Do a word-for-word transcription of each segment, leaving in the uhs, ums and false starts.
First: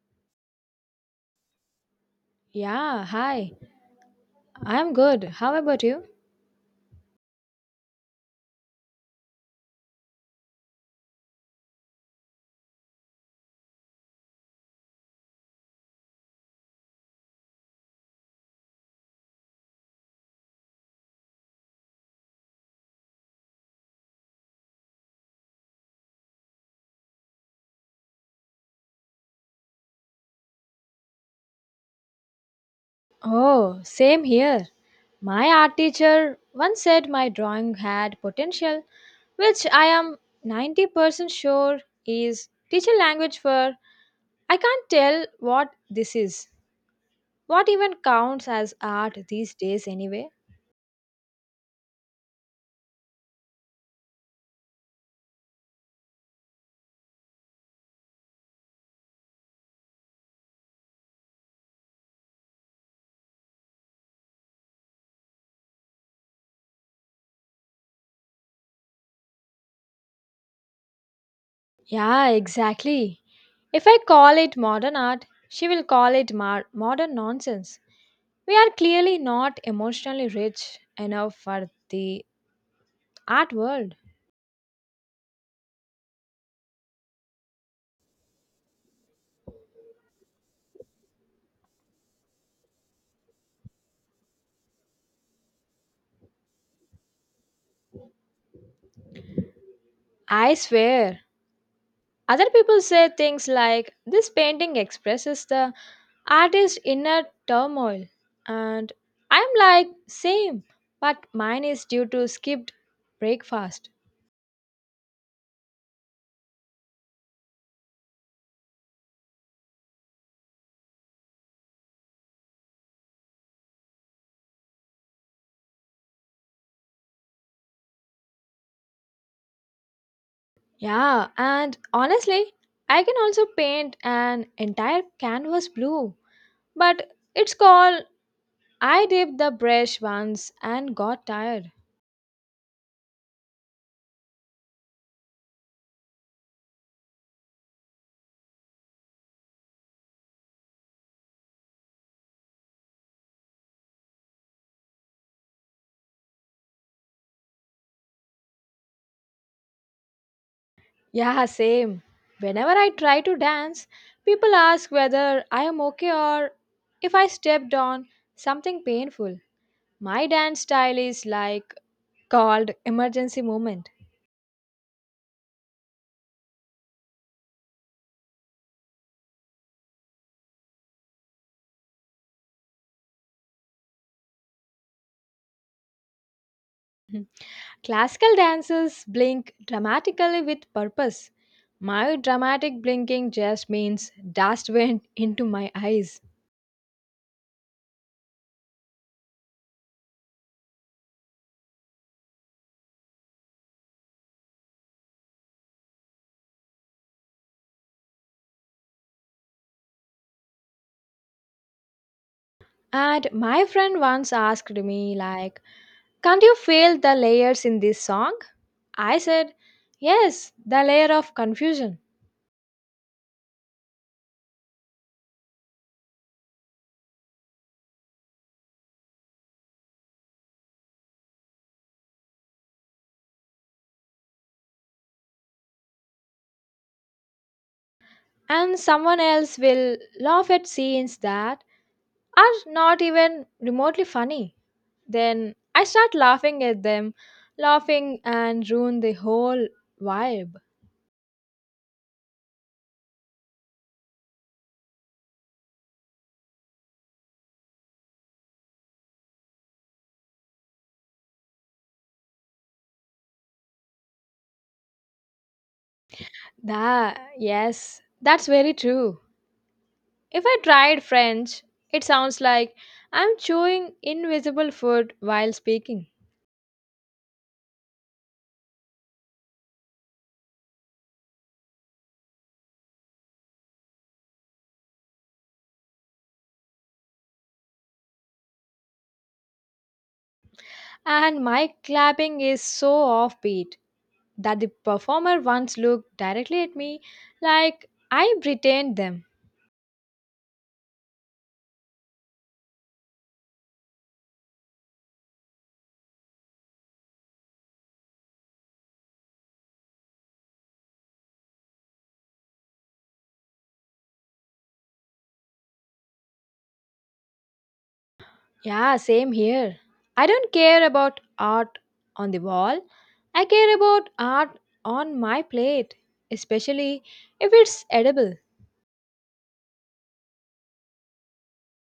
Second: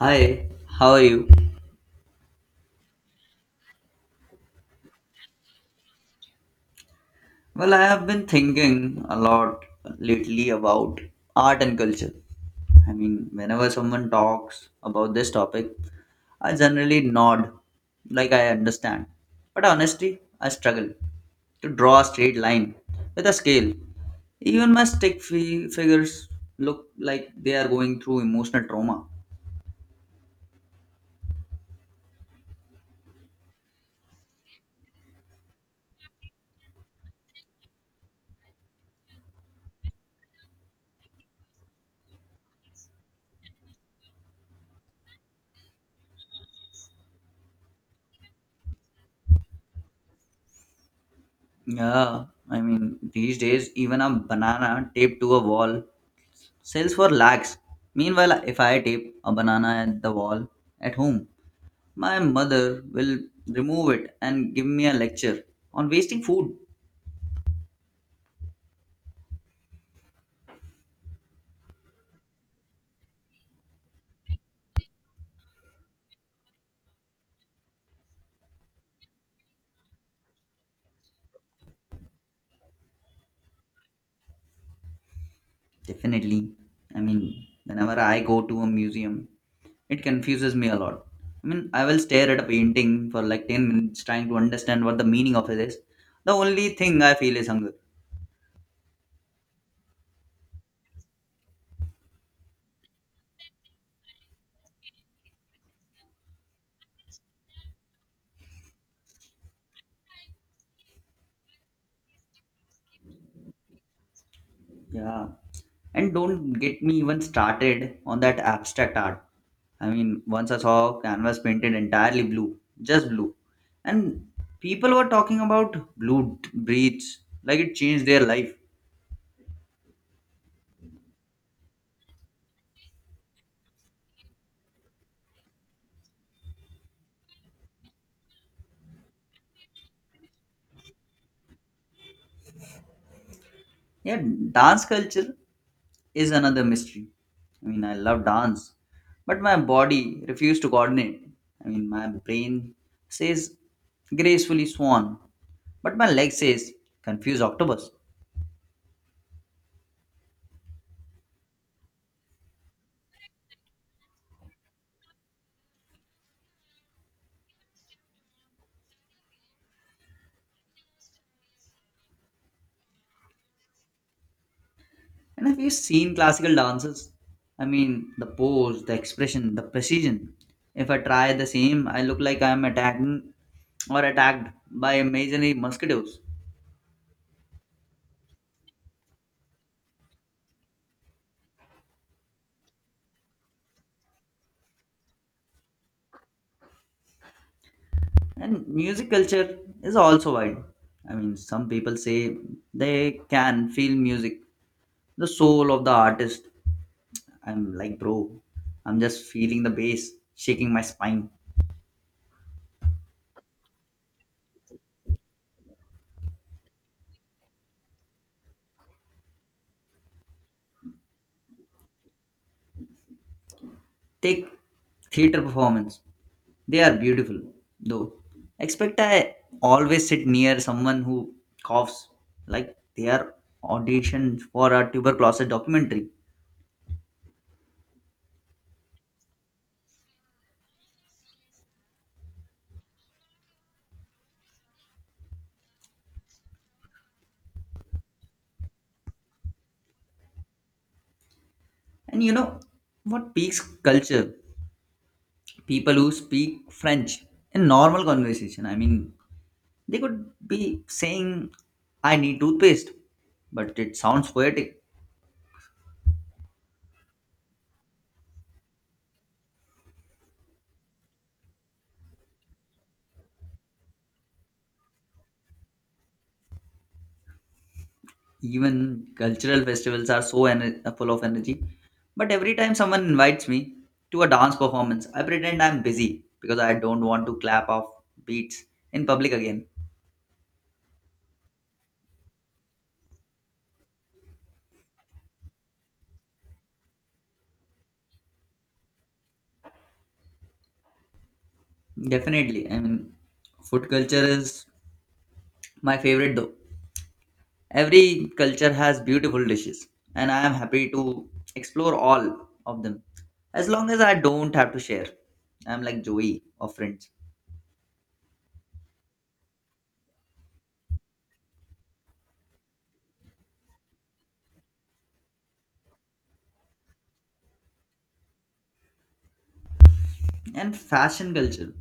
Hi, how are you? Yeah, hi. I'm good. How about you? Well, I have been thinking a lot lately about art and culture. I mean, whenever someone talks about this topic, I generally nod like I understand. But honestly, I struggle to draw a straight line with a scale. Even my stick fi- figures look like they are going through emotional trauma. Oh, same here. My art teacher once said my drawing had potential, which I am ninety percent sure is teacher language for I can't tell what this is. What even counts as art these days, anyway? Yeah, I mean, these days, even a banana taped to a wall sells for lakhs. Meanwhile, if I tape a banana at the wall at home, my mother will remove it and give me a lecture on wasting food. Yeah, exactly. If I call it modern art, she will call it mar- modern nonsense. We are clearly not emotionally rich enough for the art world. Definitely. I mean, whenever I go to a museum, it confuses me a lot. I mean, I will stare at a painting for like ten minutes trying to understand what the meaning of it is. The only thing I feel is hunger. I swear. Other people say things like, this painting expresses the artist's inner turmoil. And I'm like, same, but mine is due to skipped breakfast. Yeah. And don't get me even started on that abstract art. I mean, once I saw canvas painted entirely blue, just blue, and people were talking about blue t- breeds like it changed their life. Yeah, and honestly, I can also paint an entire canvas blue, but it's called I dipped the brush once and got tired. Yeah, dance culture is another mystery. I mean, I love dance, but my body refused to coordinate. I mean, my brain says gracefully swan, but my leg says confused octopus. Yeah, same. Whenever I try to dance, people ask whether I am okay or if I stepped on something painful. My dance style is like called emergency movement. And have you seen classical dances? I mean, the pose, the expression, the precision. If I try the same, I look like I am attacking or attacked by imaginary mosquitoes. Classical dancers blink dramatically with purpose. My dramatic blinking just means dust went into my eyes. And music culture is also wide. I mean, some people say they can feel music, the soul of the artist. I'm like, bro, I'm just feeling the bass shaking my spine. And my friend once asked me like, can't you feel the layers in this song? I said, yes, the layer of confusion. Take theater performance. They are beautiful, though. Expect I always sit near someone who coughs like they are auditioned for a tuberculosis documentary. And someone else will laugh at scenes that are not even remotely funny. Then I start laughing at them, laughing and ruin the whole vibe. And you know what peaks culture? People who speak French in normal conversation. I mean, they could be saying, I need toothpaste, but it sounds poetic. Da, yes, that's very true. If I tried French, it sounds like I'm chewing invisible food while speaking, Even cultural festivals are so ener- full of energy. But every time someone invites me to a dance performance, I pretend I'm busy because I don't want to clap off beats in public again. and my clapping is so offbeat that the performer once looked directly at me like I pretend them. Definitely. I mean, food culture is my favorite though. Every culture has beautiful dishes, and I am happy to explore all of them as long as I don't have to share. I'm like Joey of Friends. Yeah, same here. I don't care about art on the wall. I care about art on my plate, especially if it's edible. And fashion culture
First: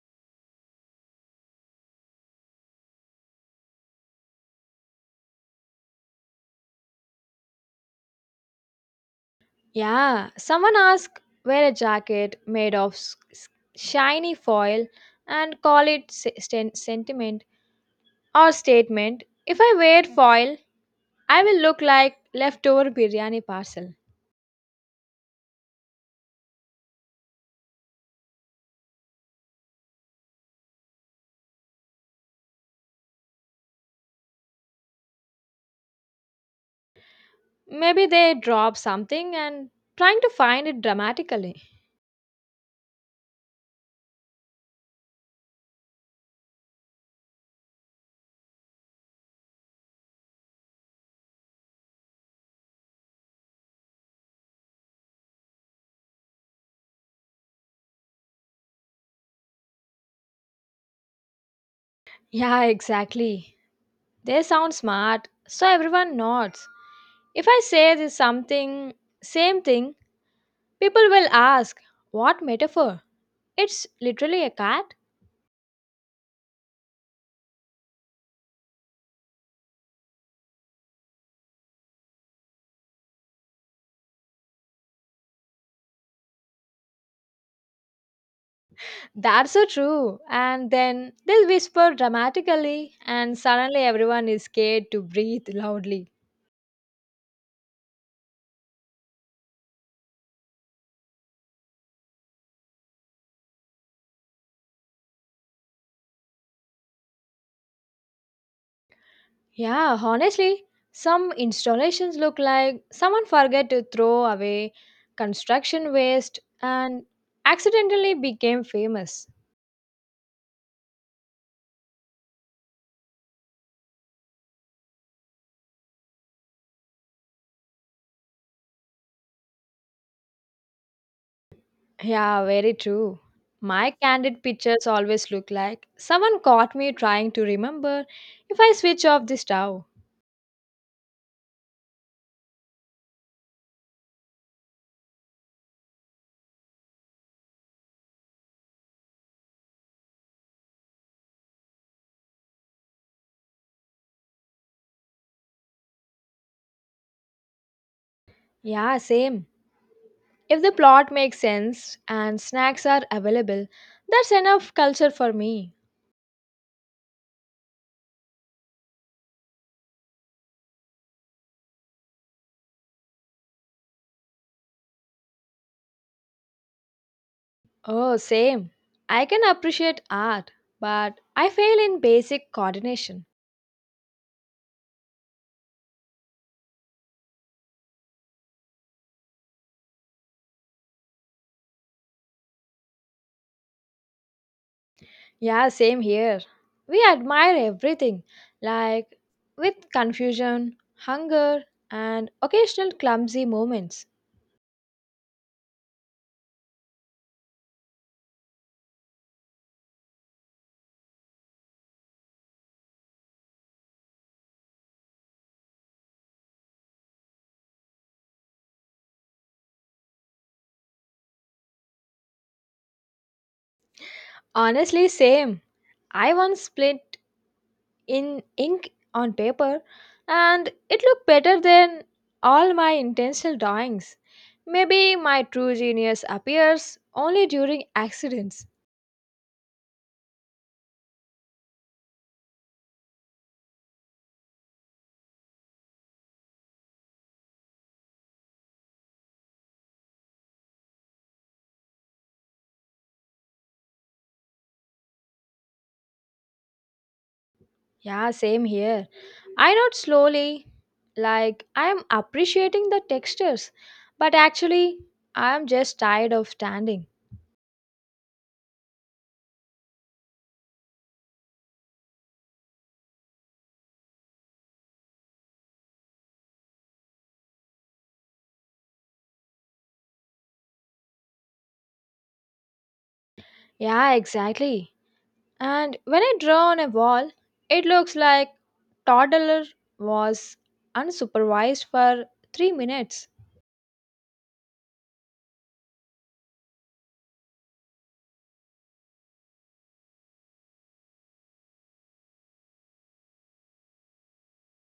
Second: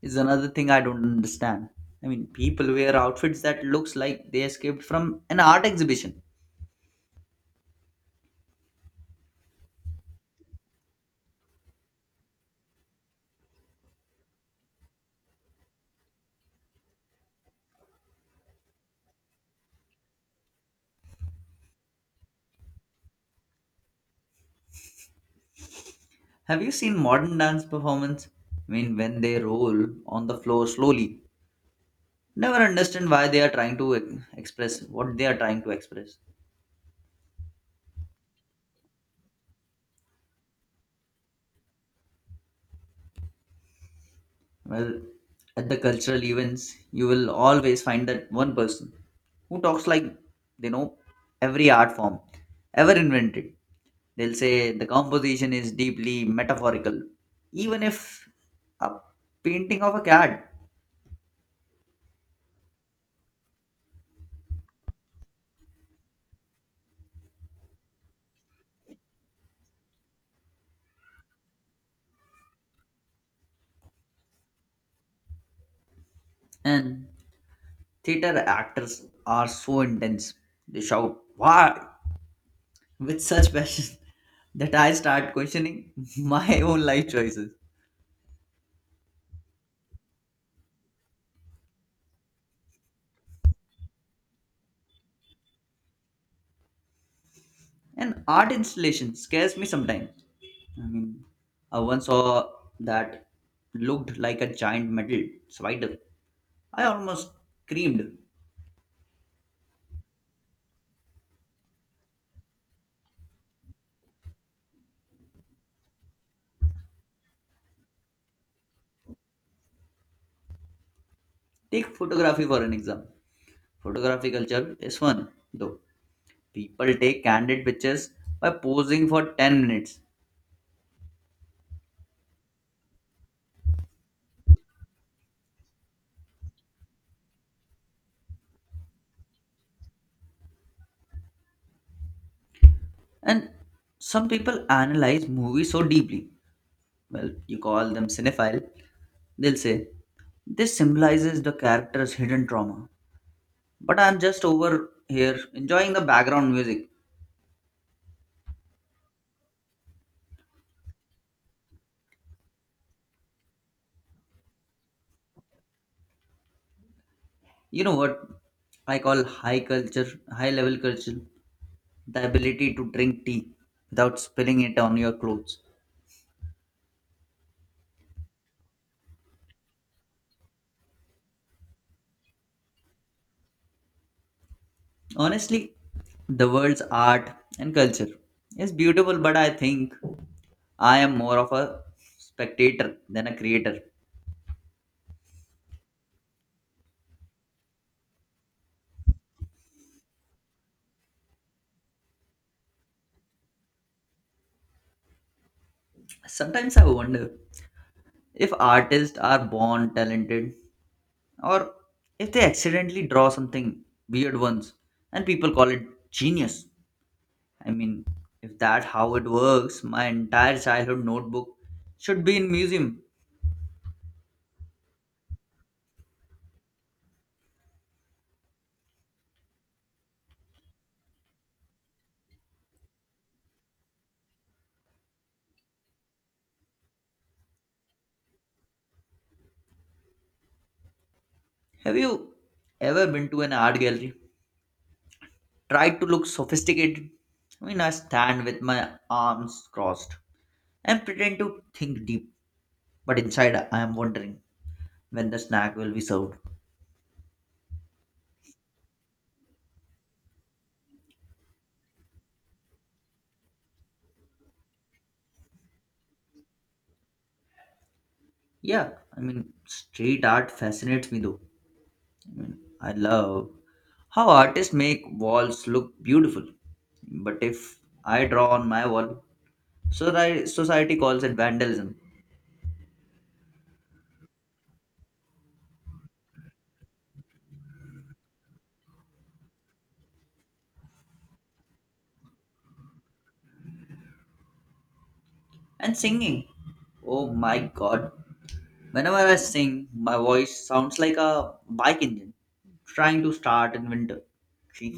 is another thing I don't understand. I mean, people wear outfits that looks like they escaped from an art exhibition. Yeah, someone asked wear a jacket made of s- s- shiny foil and call it se- sen- sentiment or statement. If I wear foil, I will look like leftover biryani parcel. Have you seen modern dance performance? I mean, when they roll on the floor slowly, never understand why they are trying to e- express what they are trying to express. Maybe they drop something and trying to find it dramatically. Well, at the cultural events, you will always find that one person who talks like they know every art form ever invented. They'll say the composition is deeply metaphorical, even if a painting of a cat. Yeah, exactly. They sound smart, so everyone nods. If I say this something, same thing, people will ask, what metaphor? It's literally a cat. And theater actors are so intense. They shout, Why? with such passion that I start questioning my own life choices. That's so true. And then they'll whisper dramatically, and suddenly everyone is scared to breathe loudly. And art installation scares me sometimes. I mean, I once saw that looked like a giant metal spider. I almost screamed. Yeah, honestly, some installations look like someone forgot to throw away construction waste and accidentally became famous. Take photography for an exam. Photography culture is fun, though. People take candid pictures by posing for ten minutes. Yeah, very true. My candid pictures always look like someone caught me trying to remember if I switch off the stove. And some people analyze movies so deeply. Well, you call them cinephile. They'll say, this symbolizes the character's hidden trauma. But I'm just over here enjoying the background music. Yeah, same. If the plot makes sense and snacks are available, that's enough culture for me. You know what I call high culture, high level culture? The ability to drink tea without spilling it on your clothes. Oh, same. I can appreciate art, but I fail in basic coordination. Honestly, the world's art and culture is beautiful, but I think I am more of a spectator than a creator. Yeah, same here. We admire everything, like with confusion, hunger, and occasional clumsy moments. Sometimes I wonder if artists are born talented or if they accidentally draw something weird once and people call it genius. I mean, if that how it works, my entire childhood notebook should be in museum. Honestly, same. I once split in ink on paper, and it looked better than all my intentional drawings. Maybe my true genius appears only during accidents. Have you ever been to an art gallery? Tried to look sophisticated? I mean, I stand with my arms crossed and pretend to think deep, but inside I am wondering when the snack will be served. Yeah, same here. I nod slowly, like I am appreciating the textures, but actually, I am just tired of standing. Yeah, I mean, street art fascinates me though. I mean, I love how artists make walls look beautiful. But if I draw on my wall, Soci- Society calls it vandalism. Yeah, exactly. And when I draw on a wall, it looks like toddler was unsupervised for three minutes. And singing. Oh my god. Whenever I sing, my voice sounds like a bike engine trying to start in winter.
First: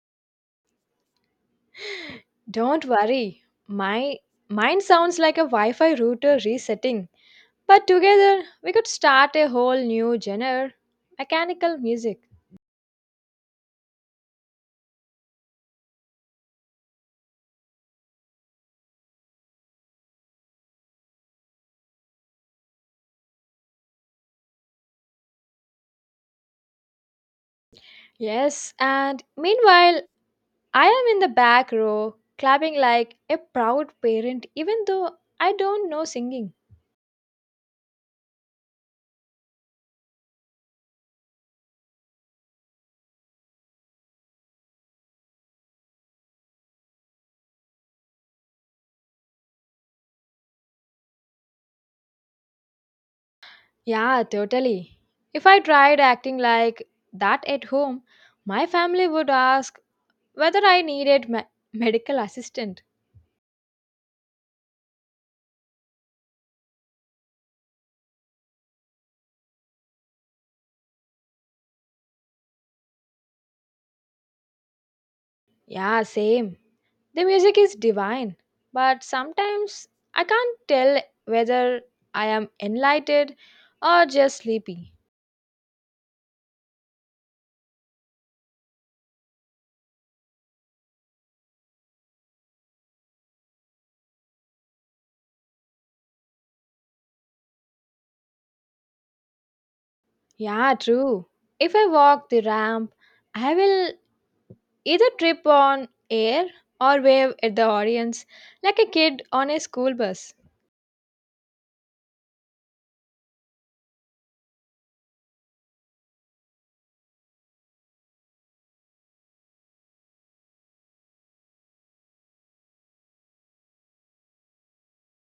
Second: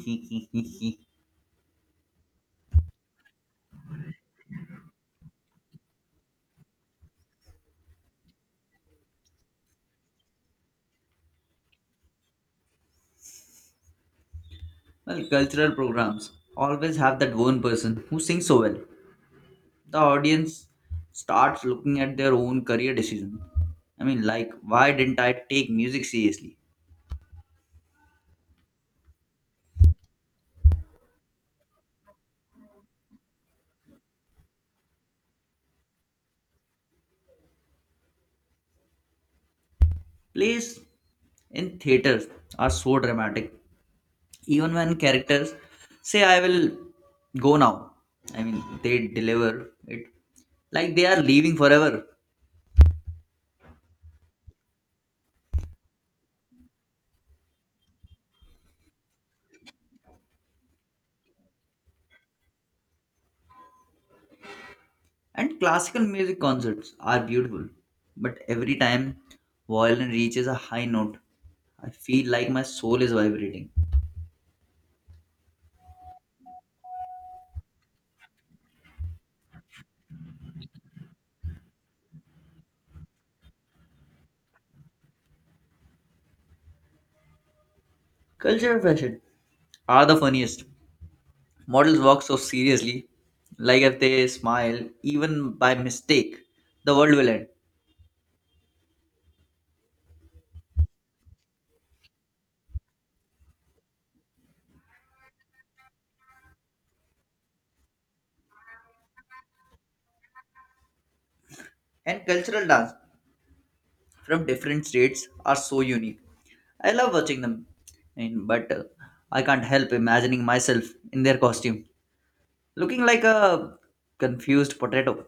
Don't worry. My mine sounds like a Wi-Fi router resetting. But together, we could start a whole new genre, mechanical music. Well, cultural programs always have that one person who sings so well. The audience starts looking at their own career decision. I mean, like, why didn't I take music seriously? Yes, and meanwhile, I am in the back row, clapping like a proud parent, even though I don't know singing. Plays in theaters are so dramatic even when characters say I will go now. I mean, they deliver it like they are leaving forever. Yeah, totally. If I tried acting like that at home, my family would ask whether I needed me- medical assistant. And classical music concerts are beautiful, but every time violin reaches a high note, I feel like my soul is vibrating. Yeah, same. The music is divine, but sometimes I can't tell whether I am enlightened or just sleepy. Culture fashion are the funniest. Models walk so seriously, like if they smile even by mistake, the world will end. Yeah, true. If I walk the ramp, I will either trip on air or wave at the audience like a kid on a school bus. And cultural dance from different states are so unique. I love watching them, and, but uh, I can't help imagining myself in their costume, looking like a confused potato.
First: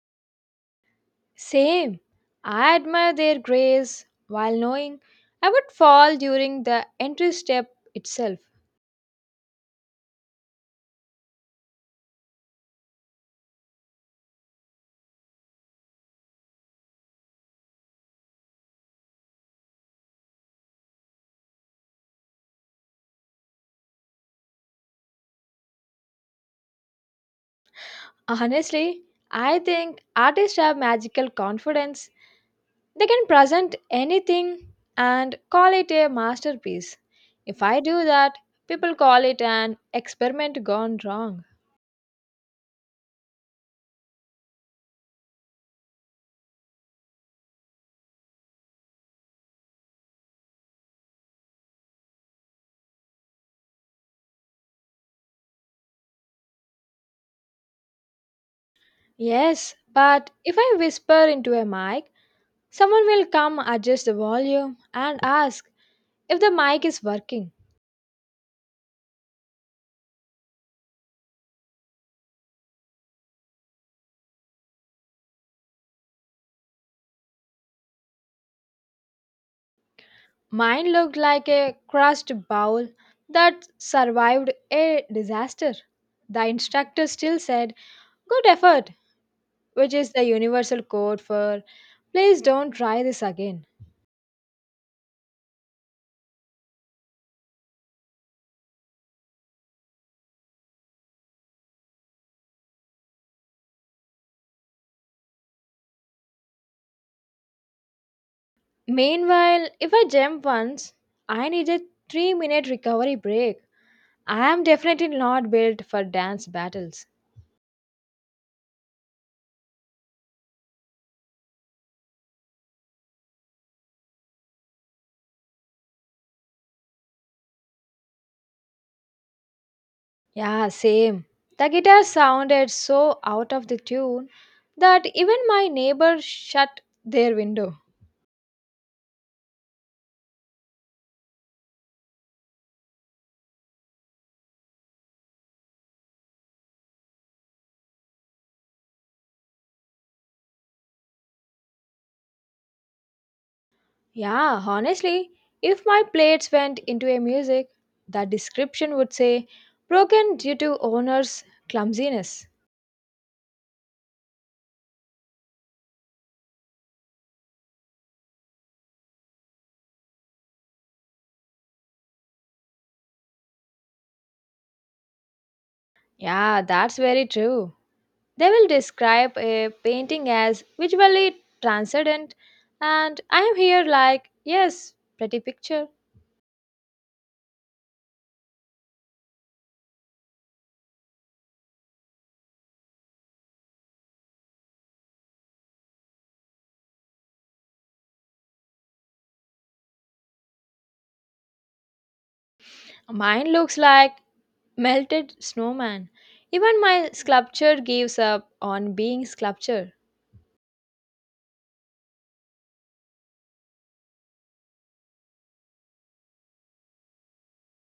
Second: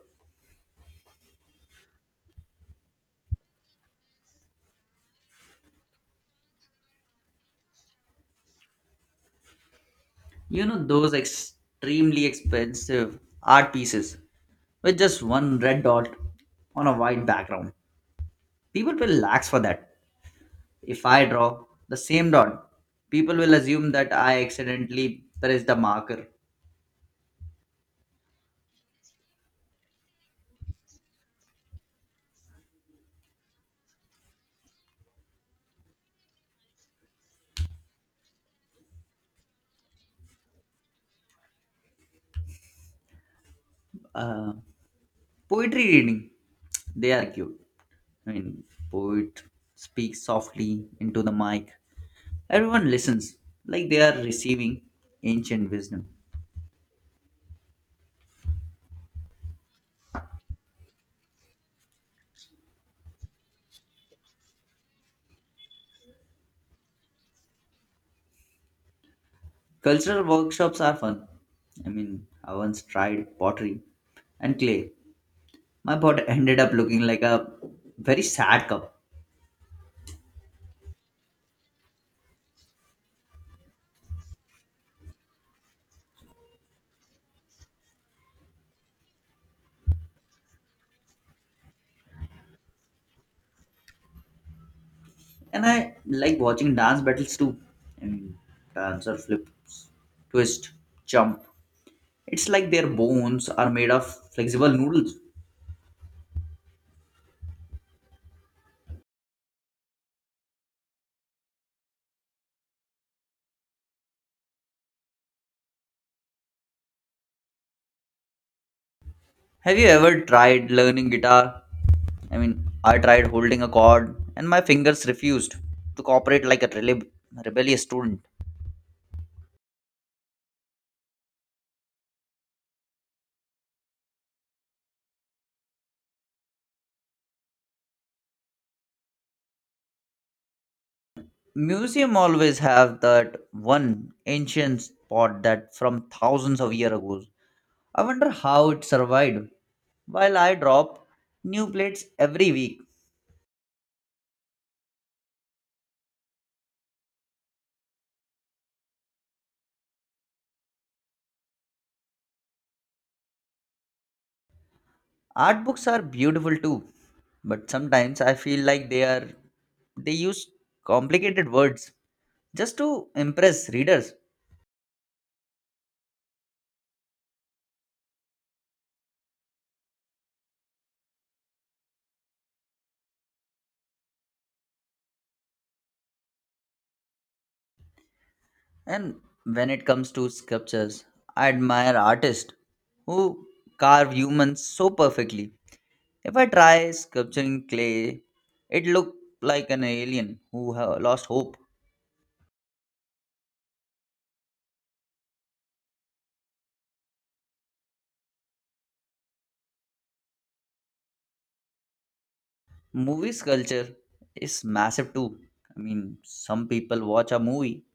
Same. I admire their grace while knowing I would fall during the entry step itself. You know, those extremely expensive art pieces with just one red dot on a white background. People will lax for that. If I draw the same dot, people will assume that I accidentally pressed the marker. Honestly, I think artists have magical confidence. They can present anything and call it a masterpiece. If I do that, people call it an experiment gone wrong. Uh, Poetry reading, they are cute. I mean, poet speaks softly into the mic. Everyone listens like they are receiving ancient wisdom. Yes, but if I whisper into a mic, someone will come adjust the volume and ask if the mic is working. Cultural workshops are fun. I mean, I once tried pottery and clay. My pot ended up looking like a very sad cup. Mine looked like a crushed bowl that survived a disaster. The instructor still said, good effort, which is the universal code for please don't try this again. And I like watching dance battles too. I And dancer flips, twist, jump. It's like their bones are made of flexible noodles. Meanwhile, if I jump once, I need a three minute recovery break. I am definitely not built for dance battles. Have you ever tried learning guitar? I mean, I tried holding a chord and my fingers refused to cooperate like a rele- rebellious student. Yeah, same. The guitar sounded so out of the tune that even my neighbor shut their window. Museum always have that one ancient spot that from thousands of years ago. I wonder how it survived. While I drop new plates every week. Yeah, honestly, if my plates went into a music, the description would say broken due to owner's clumsiness. Art books are beautiful too, but sometimes I feel like they are they use complicated words just to impress readers. Yeah, that's very true. They will describe a painting as visually transcendent, and I am here like, yes, pretty picture. And when it comes to sculptures, I admire artists who carve humans so perfectly. If I try sculpturing clay, it looks like an alien who have lost hope. Mine looks like melted snowman. Even my sculpture gives up on being sculpture. Movie sculpture is massive too. I mean, some people watch a movie,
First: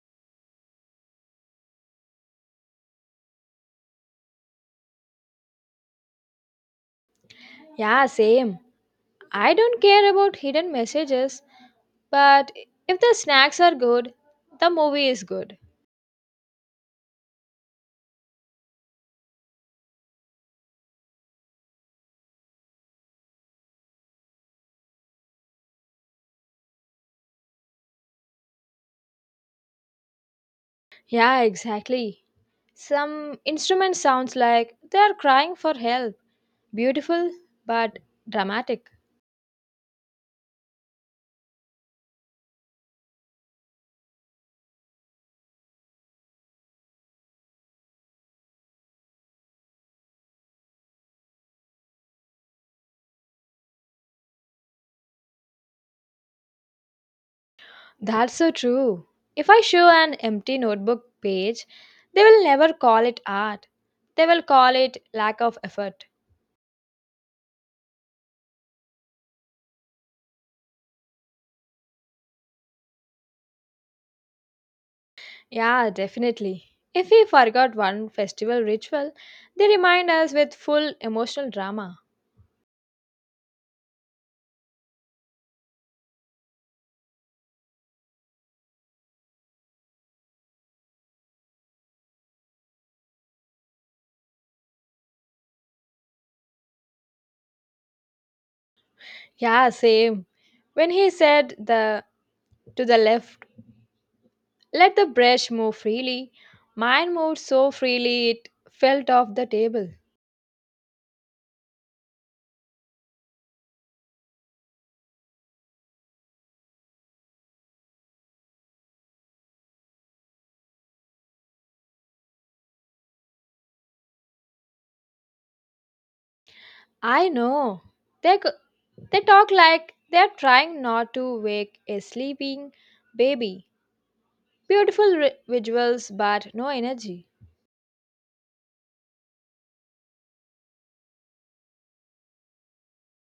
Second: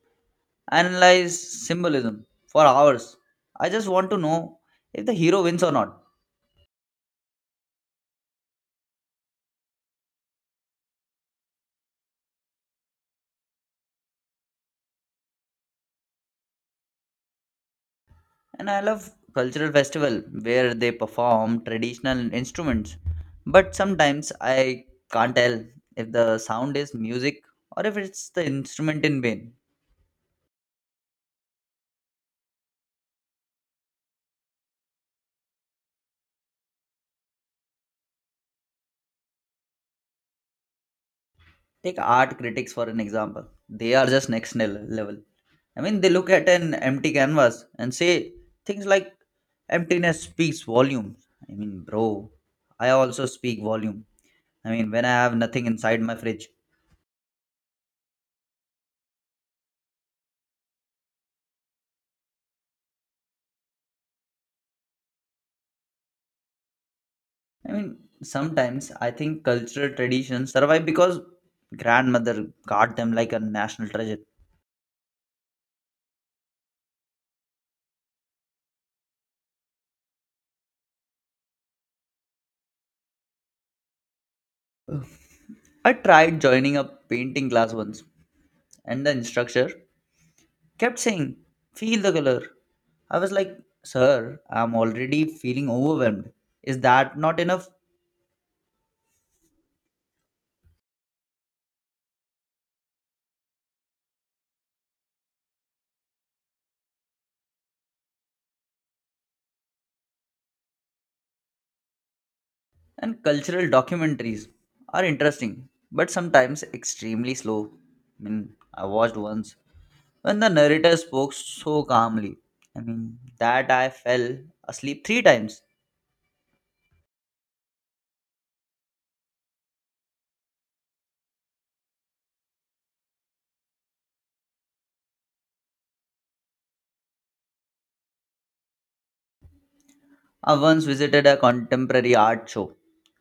analyze symbolism for hours. I just want to know if the hero wins or not. Yeah, same. I don't care about hidden messages, but if the snacks are good, the movie is good. And I love cultural festival where they perform traditional instruments, but sometimes I can't tell if the sound is music or if it's the instrument in vain. Yeah, exactly. Some instrument sounds like they are crying for help. Beautiful but dramatic. Take art critics for an example. They are just next nil- level. I mean, they look at an empty canvas and say things like emptiness speaks volumes. I mean, bro, I also speak volume, I mean, when I have nothing inside my fridge. That's so true. If I show an empty notebook page, they will never call it art. They will call it lack of effort. I mean, sometimes I think cultural traditions survive because grandmother guard them like a national treasure. Yeah, definitely. If we forgot one festival ritual, they remind us with full emotional drama. I tried joining a painting class once, and the instructor kept saying, Feel the color. I was like, Sir, I'm already feeling overwhelmed. Is that not enough? Yeah, same. When he said the to the left, let the brush move freely, mine moved so freely it felt off the table. And cultural documentaries are interesting, but sometimes extremely slow. I mean, I watched once when the narrator spoke so calmly, I mean, that I fell asleep three times. I know. They g- they talk like they're trying not to wake a sleeping baby. Beautiful ri- visuals, but no energy. I once visited a contemporary art show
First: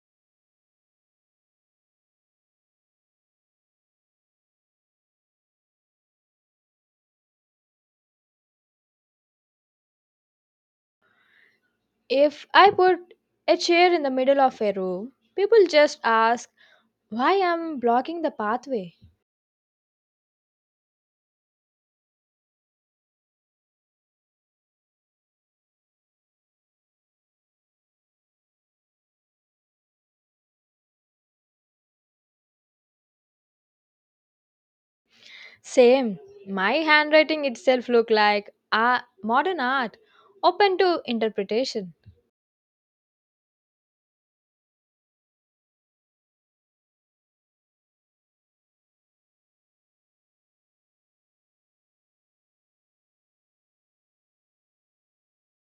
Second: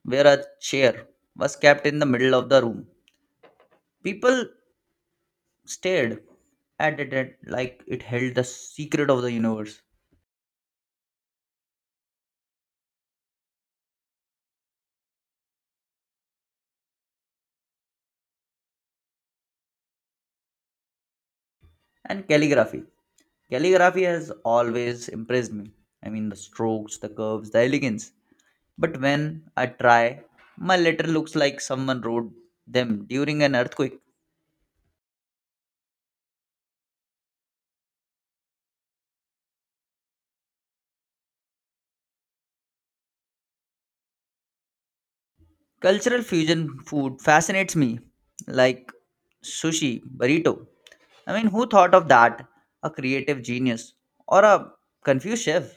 where a chair was kept in the middle of the room. People stared at it like it held the secret of the universe. If I put a chair in the middle of a room, people just ask why I'm blocking the pathway. And calligraphy. Calligraphy has always impressed me. I mean, the strokes, the curves, the elegance. But when I try, my letter looks like someone wrote them during an earthquake. Same. My handwriting itself look like a modern art, open to interpretation. Cultural fusion food fascinates me, like sushi, burrito. I mean, who thought of that? A creative genius or a confused chef?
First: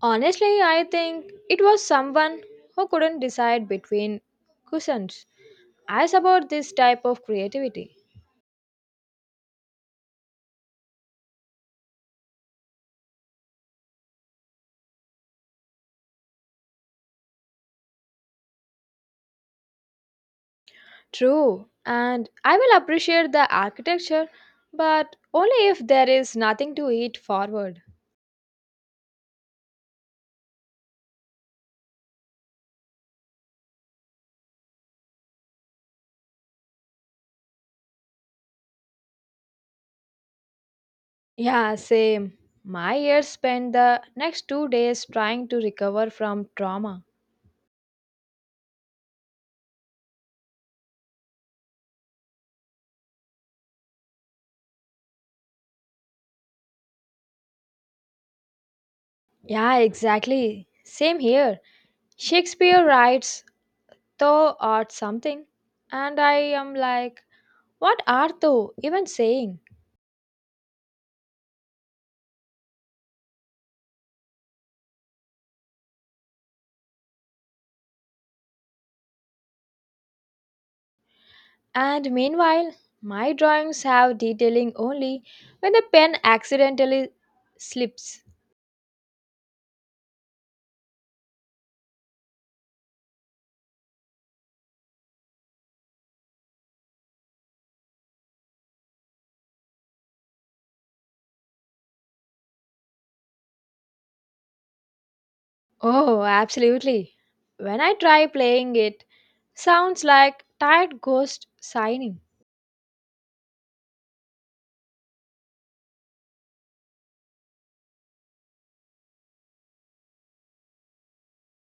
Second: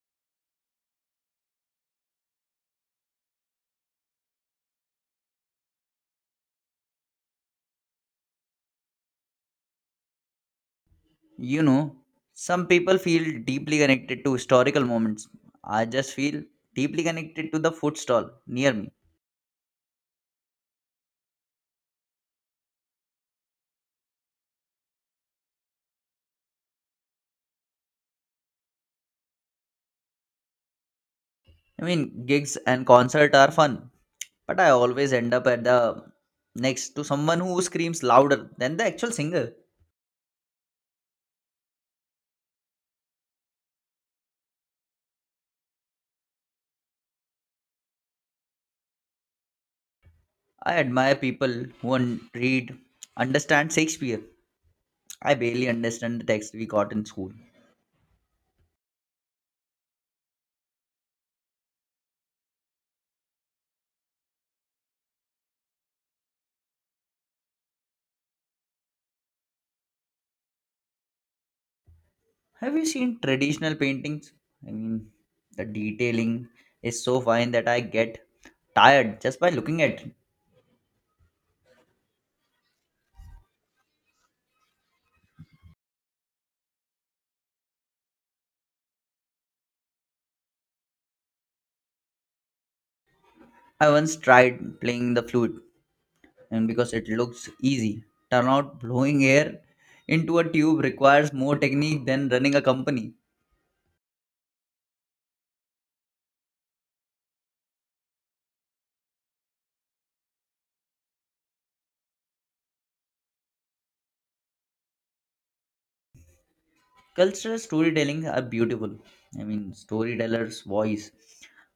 Honestly, I think it was someone who couldn't decide between cushions. I support this type of creativity. You know, some people feel deeply connected to historical moments. I just feel deeply connected to the food stall near me. True, and I will appreciate the architecture, but only if there is nothing to eat forward. I mean, gigs and concert are fun, but I always end up at the next to someone who screams louder than the actual singer. Yeah, same. My years spent the next two days trying to recover from trauma. I admire people who un- read, understand Shakespeare. I barely understand the text we got in school. Yeah, exactly. Same here. Shakespeare writes, thou art something. And I am like, what art thou even saying? Have you seen traditional paintings? I mean, the detailing is so fine that I get tired just by looking at it. And meanwhile, my drawings have detailing only when the pen accidentally slips. I once tried playing the flute, and because it looks easy, turn out blowing air into a tube requires more technique than running a company. Oh, absolutely. When I try playing it, sounds like tired ghost signing. Cultural storytelling are beautiful. I mean, storyteller's voice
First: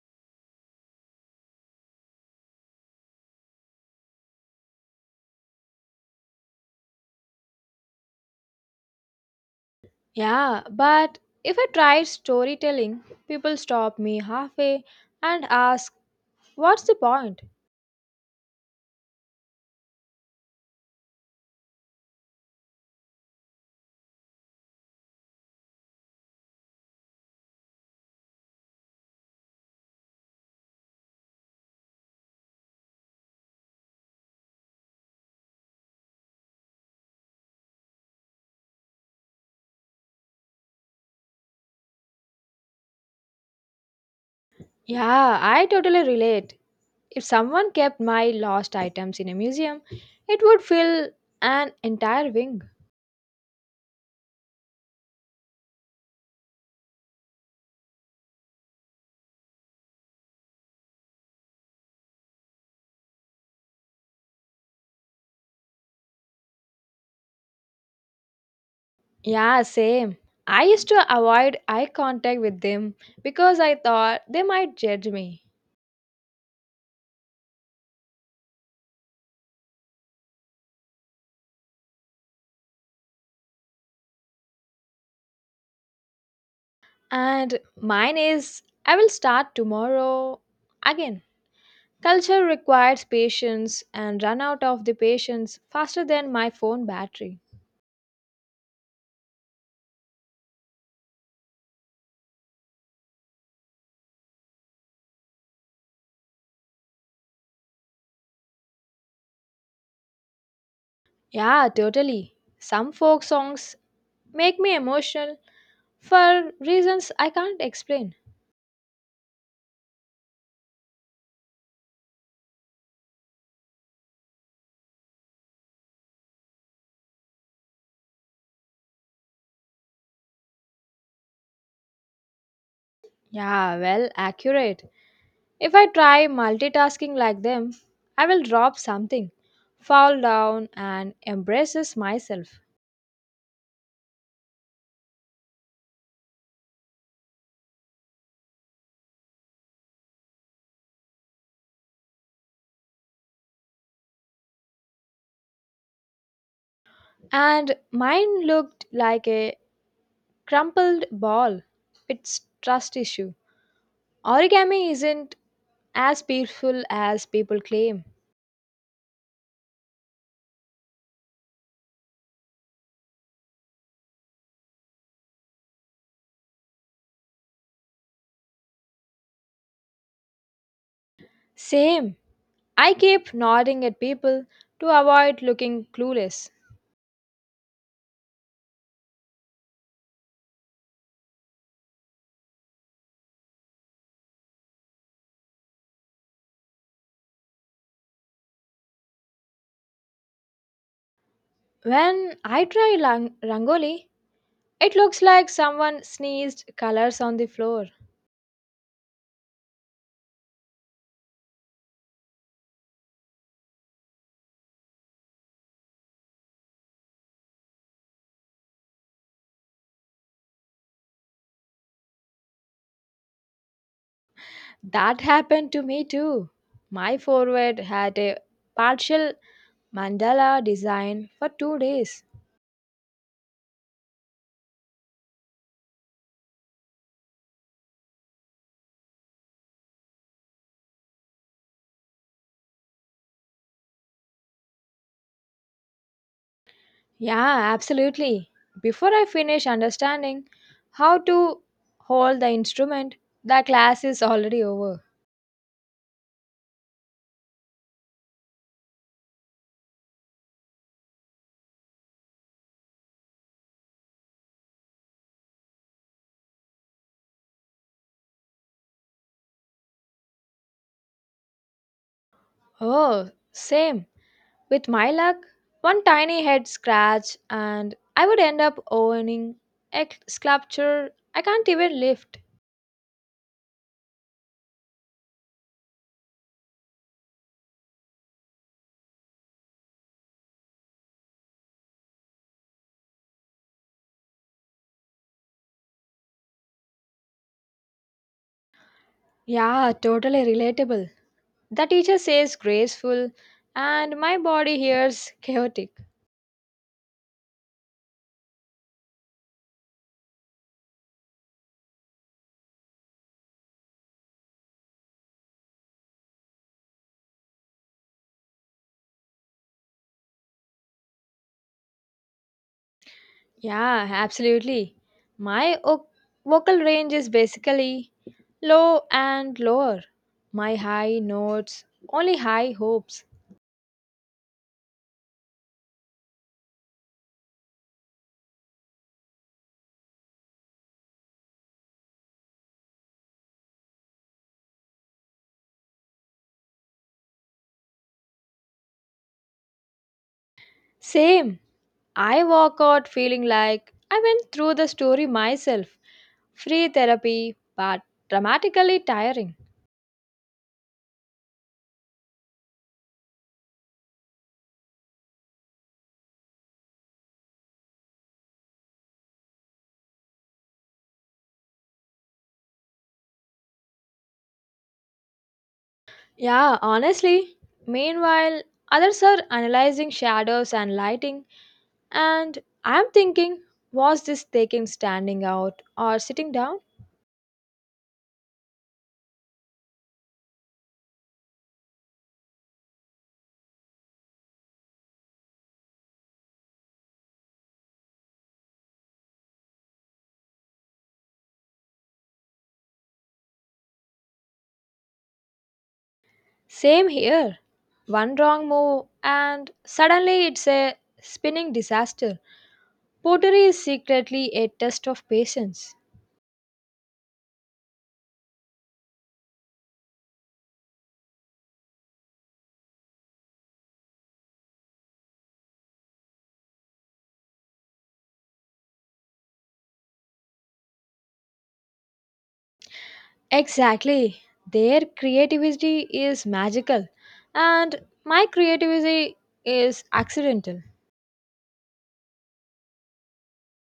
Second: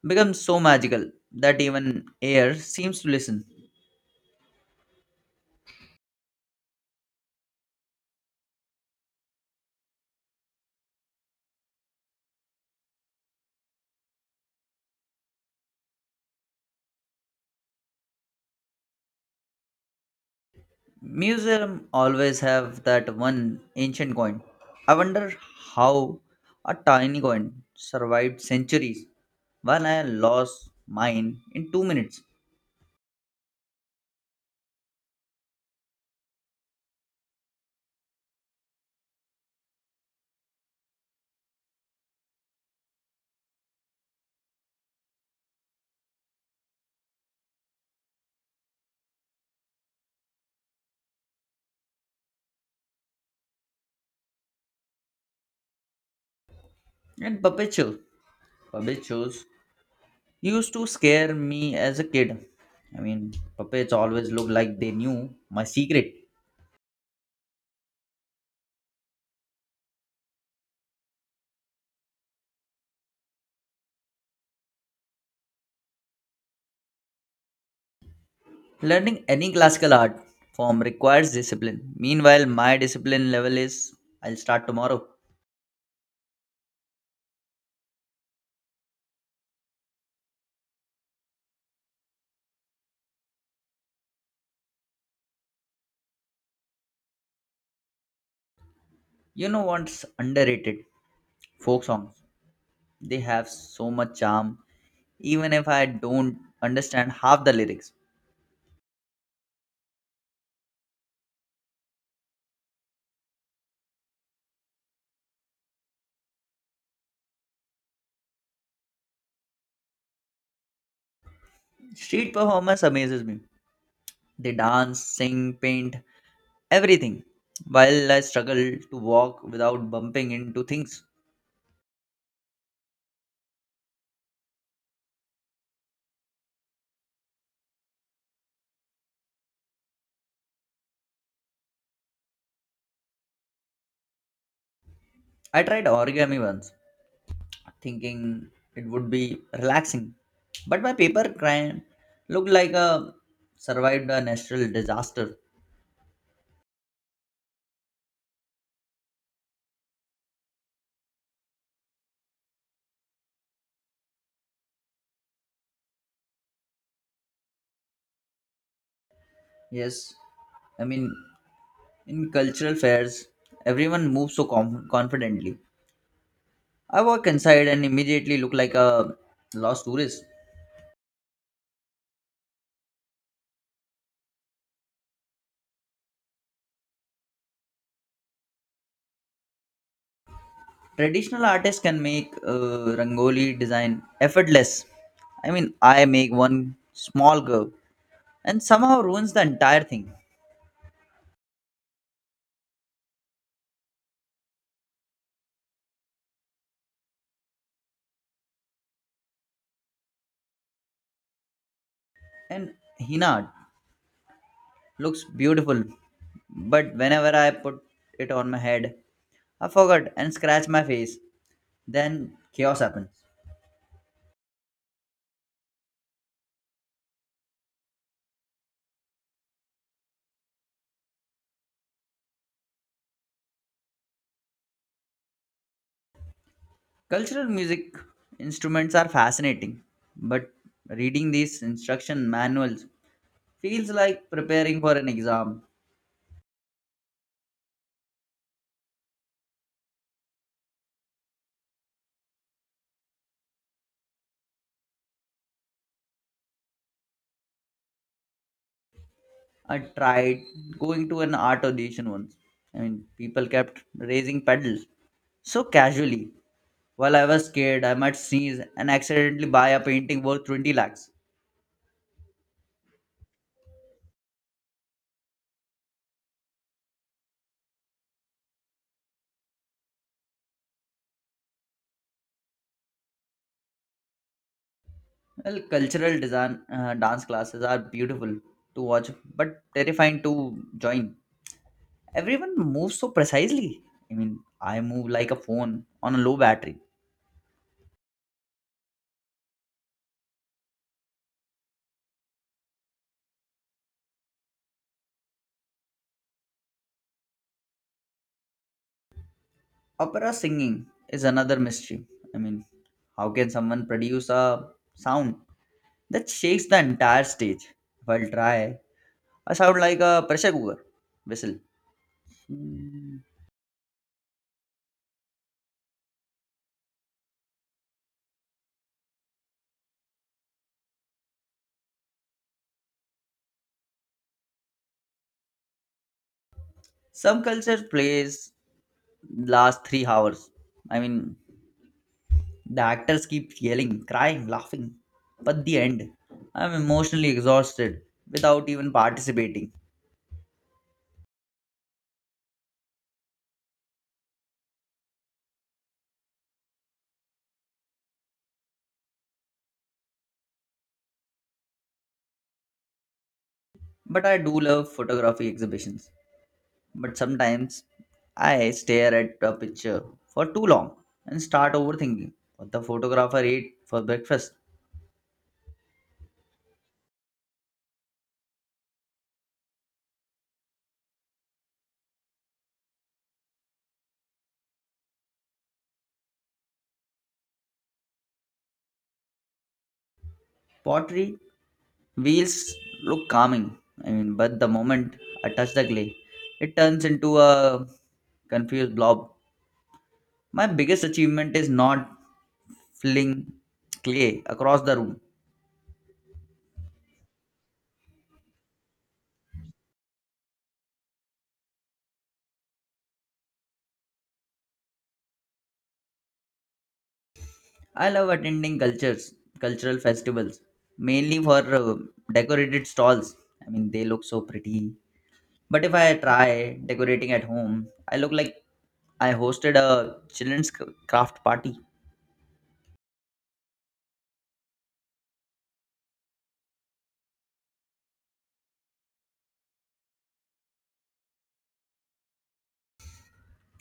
becomes so magical that even air seems to listen. Yeah, but if I try storytelling, people stop me halfway and ask, what's the point? Museum always have that one ancient coin. I wonder how a tiny coin survived centuries when I lost mine in two minutes. Yeah, I totally relate. If someone kept my lost items in a museum, it would fill an entire wing. And perpetual perpetuals used to scare me as a kid. I mean, puppets always look like they knew my secret. Yeah, same. I used to avoid eye contact with them because I thought they might judge me. Learning any classical art form requires discipline. Meanwhile, my discipline level is I'll start tomorrow. And mine is I will start tomorrow again. Culture requires patience and run out of the patience faster than my phone battery. You know what's underrated? Folk songs. They have so much charm, even if I don't understand half the lyrics. Yeah, totally. Some folk songs make me emotional for reasons I can't explain. Street performance amazes me. They dance, sing, paint, everything. While I struggle to walk without bumping into things. Yeah, well, accurate. If I try multitasking like them, I will drop something, fall down, and embraces myself. I tried origami once, thinking it would be relaxing, but my paper crane looked like a survived a natural disaster. And mine looked like a crumpled ball. It's trust issue. Origami isn't as peaceful as people claim. Yes, I mean, in cultural fairs, everyone moves so com- confidently. I walk inside and immediately look like a lost tourist. Same. I keep nodding at people to avoid looking clueless. Traditional artists can make uh, rangoli design effortless. I mean, I make one small curve and somehow ruins the entire thing. When I try lang- rangoli, it looks like someone sneezed colors on the floor. And Hina looks beautiful, but whenever I put it on my head, I forget and scratch my face. Then chaos happens. That happened to me too. My forward had a partial mandala design for two days. Cultural music instruments are fascinating, but reading these instruction manuals feels like preparing for an exam. Yeah, absolutely. Before I finish understanding how to hold the instrument, the class is already over. I tried going to an art audition once. I mean, people kept raising pedals so casually. While I was scared, I might sneeze and accidentally buy a painting worth twenty lakhs. Oh, same. With my luck, one tiny head scratch, and I would end up owning a sculpture I can't even lift. Well, cultural design uh, dance classes are beautiful to watch, but terrifying to join. Everyone moves so precisely. I mean, I move like a phone on a low battery. Yeah, totally relatable. The teacher says graceful, and my body hears chaotic. Opera singing is another mystery. I mean, how can someone produce a sound that shakes the entire stage. While dry, I sound like a pressure cooker whistle. Mm. Yeah, absolutely. My o- vocal range is basically low and lower. My high notes, only high hopes. Some culture plays last three hours. I mean, the actors keep yelling, crying, laughing. But the end, I'm emotionally exhausted without even participating. Same. I walk out feeling like I went through the story myself. Free therapy, but dramatically tiring. But I do love photography exhibitions. But sometimes I stare at a picture for too long and start overthinking what the photographer ate for breakfast. Yeah, honestly. Meanwhile, others are analyzing shadows and lighting. And I'm thinking, was this taking standing out or sitting down? Pottery wheels look calming, I mean, but the moment I touch the clay, it turns into a confused blob. My biggest achievement is not filling clay across the room. Same here. One wrong move, and suddenly it's a spinning disaster. Pottery is secretly a test of patience. I love attending cultures, cultural festivals, mainly for uh, decorated stalls. I mean, they look so pretty. But if I try decorating at home, I look like I hosted a children's craft party. Exactly. Their creativity is magical, and my creativity is accidental.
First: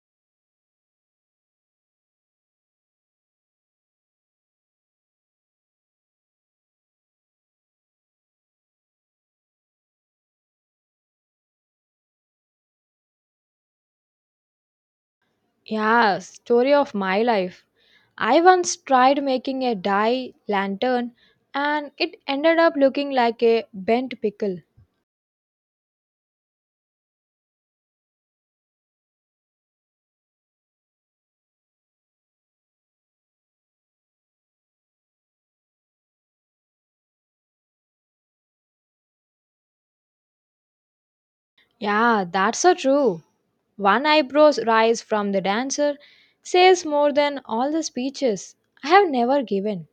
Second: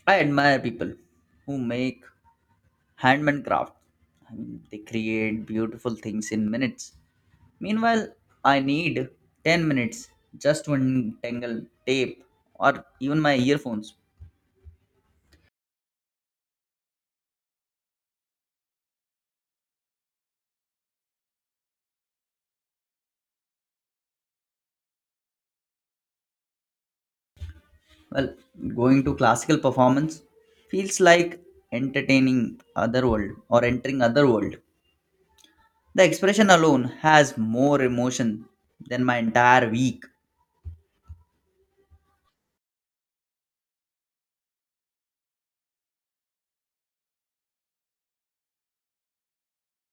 I admire people who make handmade craft, I mean, they create beautiful things in minutes. Meanwhile, I need ten minutes just to untangle tape or even my earphones. Yeah, story of my life. I once tried making a dye lantern and it ended up looking like a bent pickle. Well, going to classical performance feels like entertaining other world or entering other world. The expression alone has more emotion than my entire week. Yeah, that's so true. One eyebrow's rise from the dancer says more than all the speeches I have never given.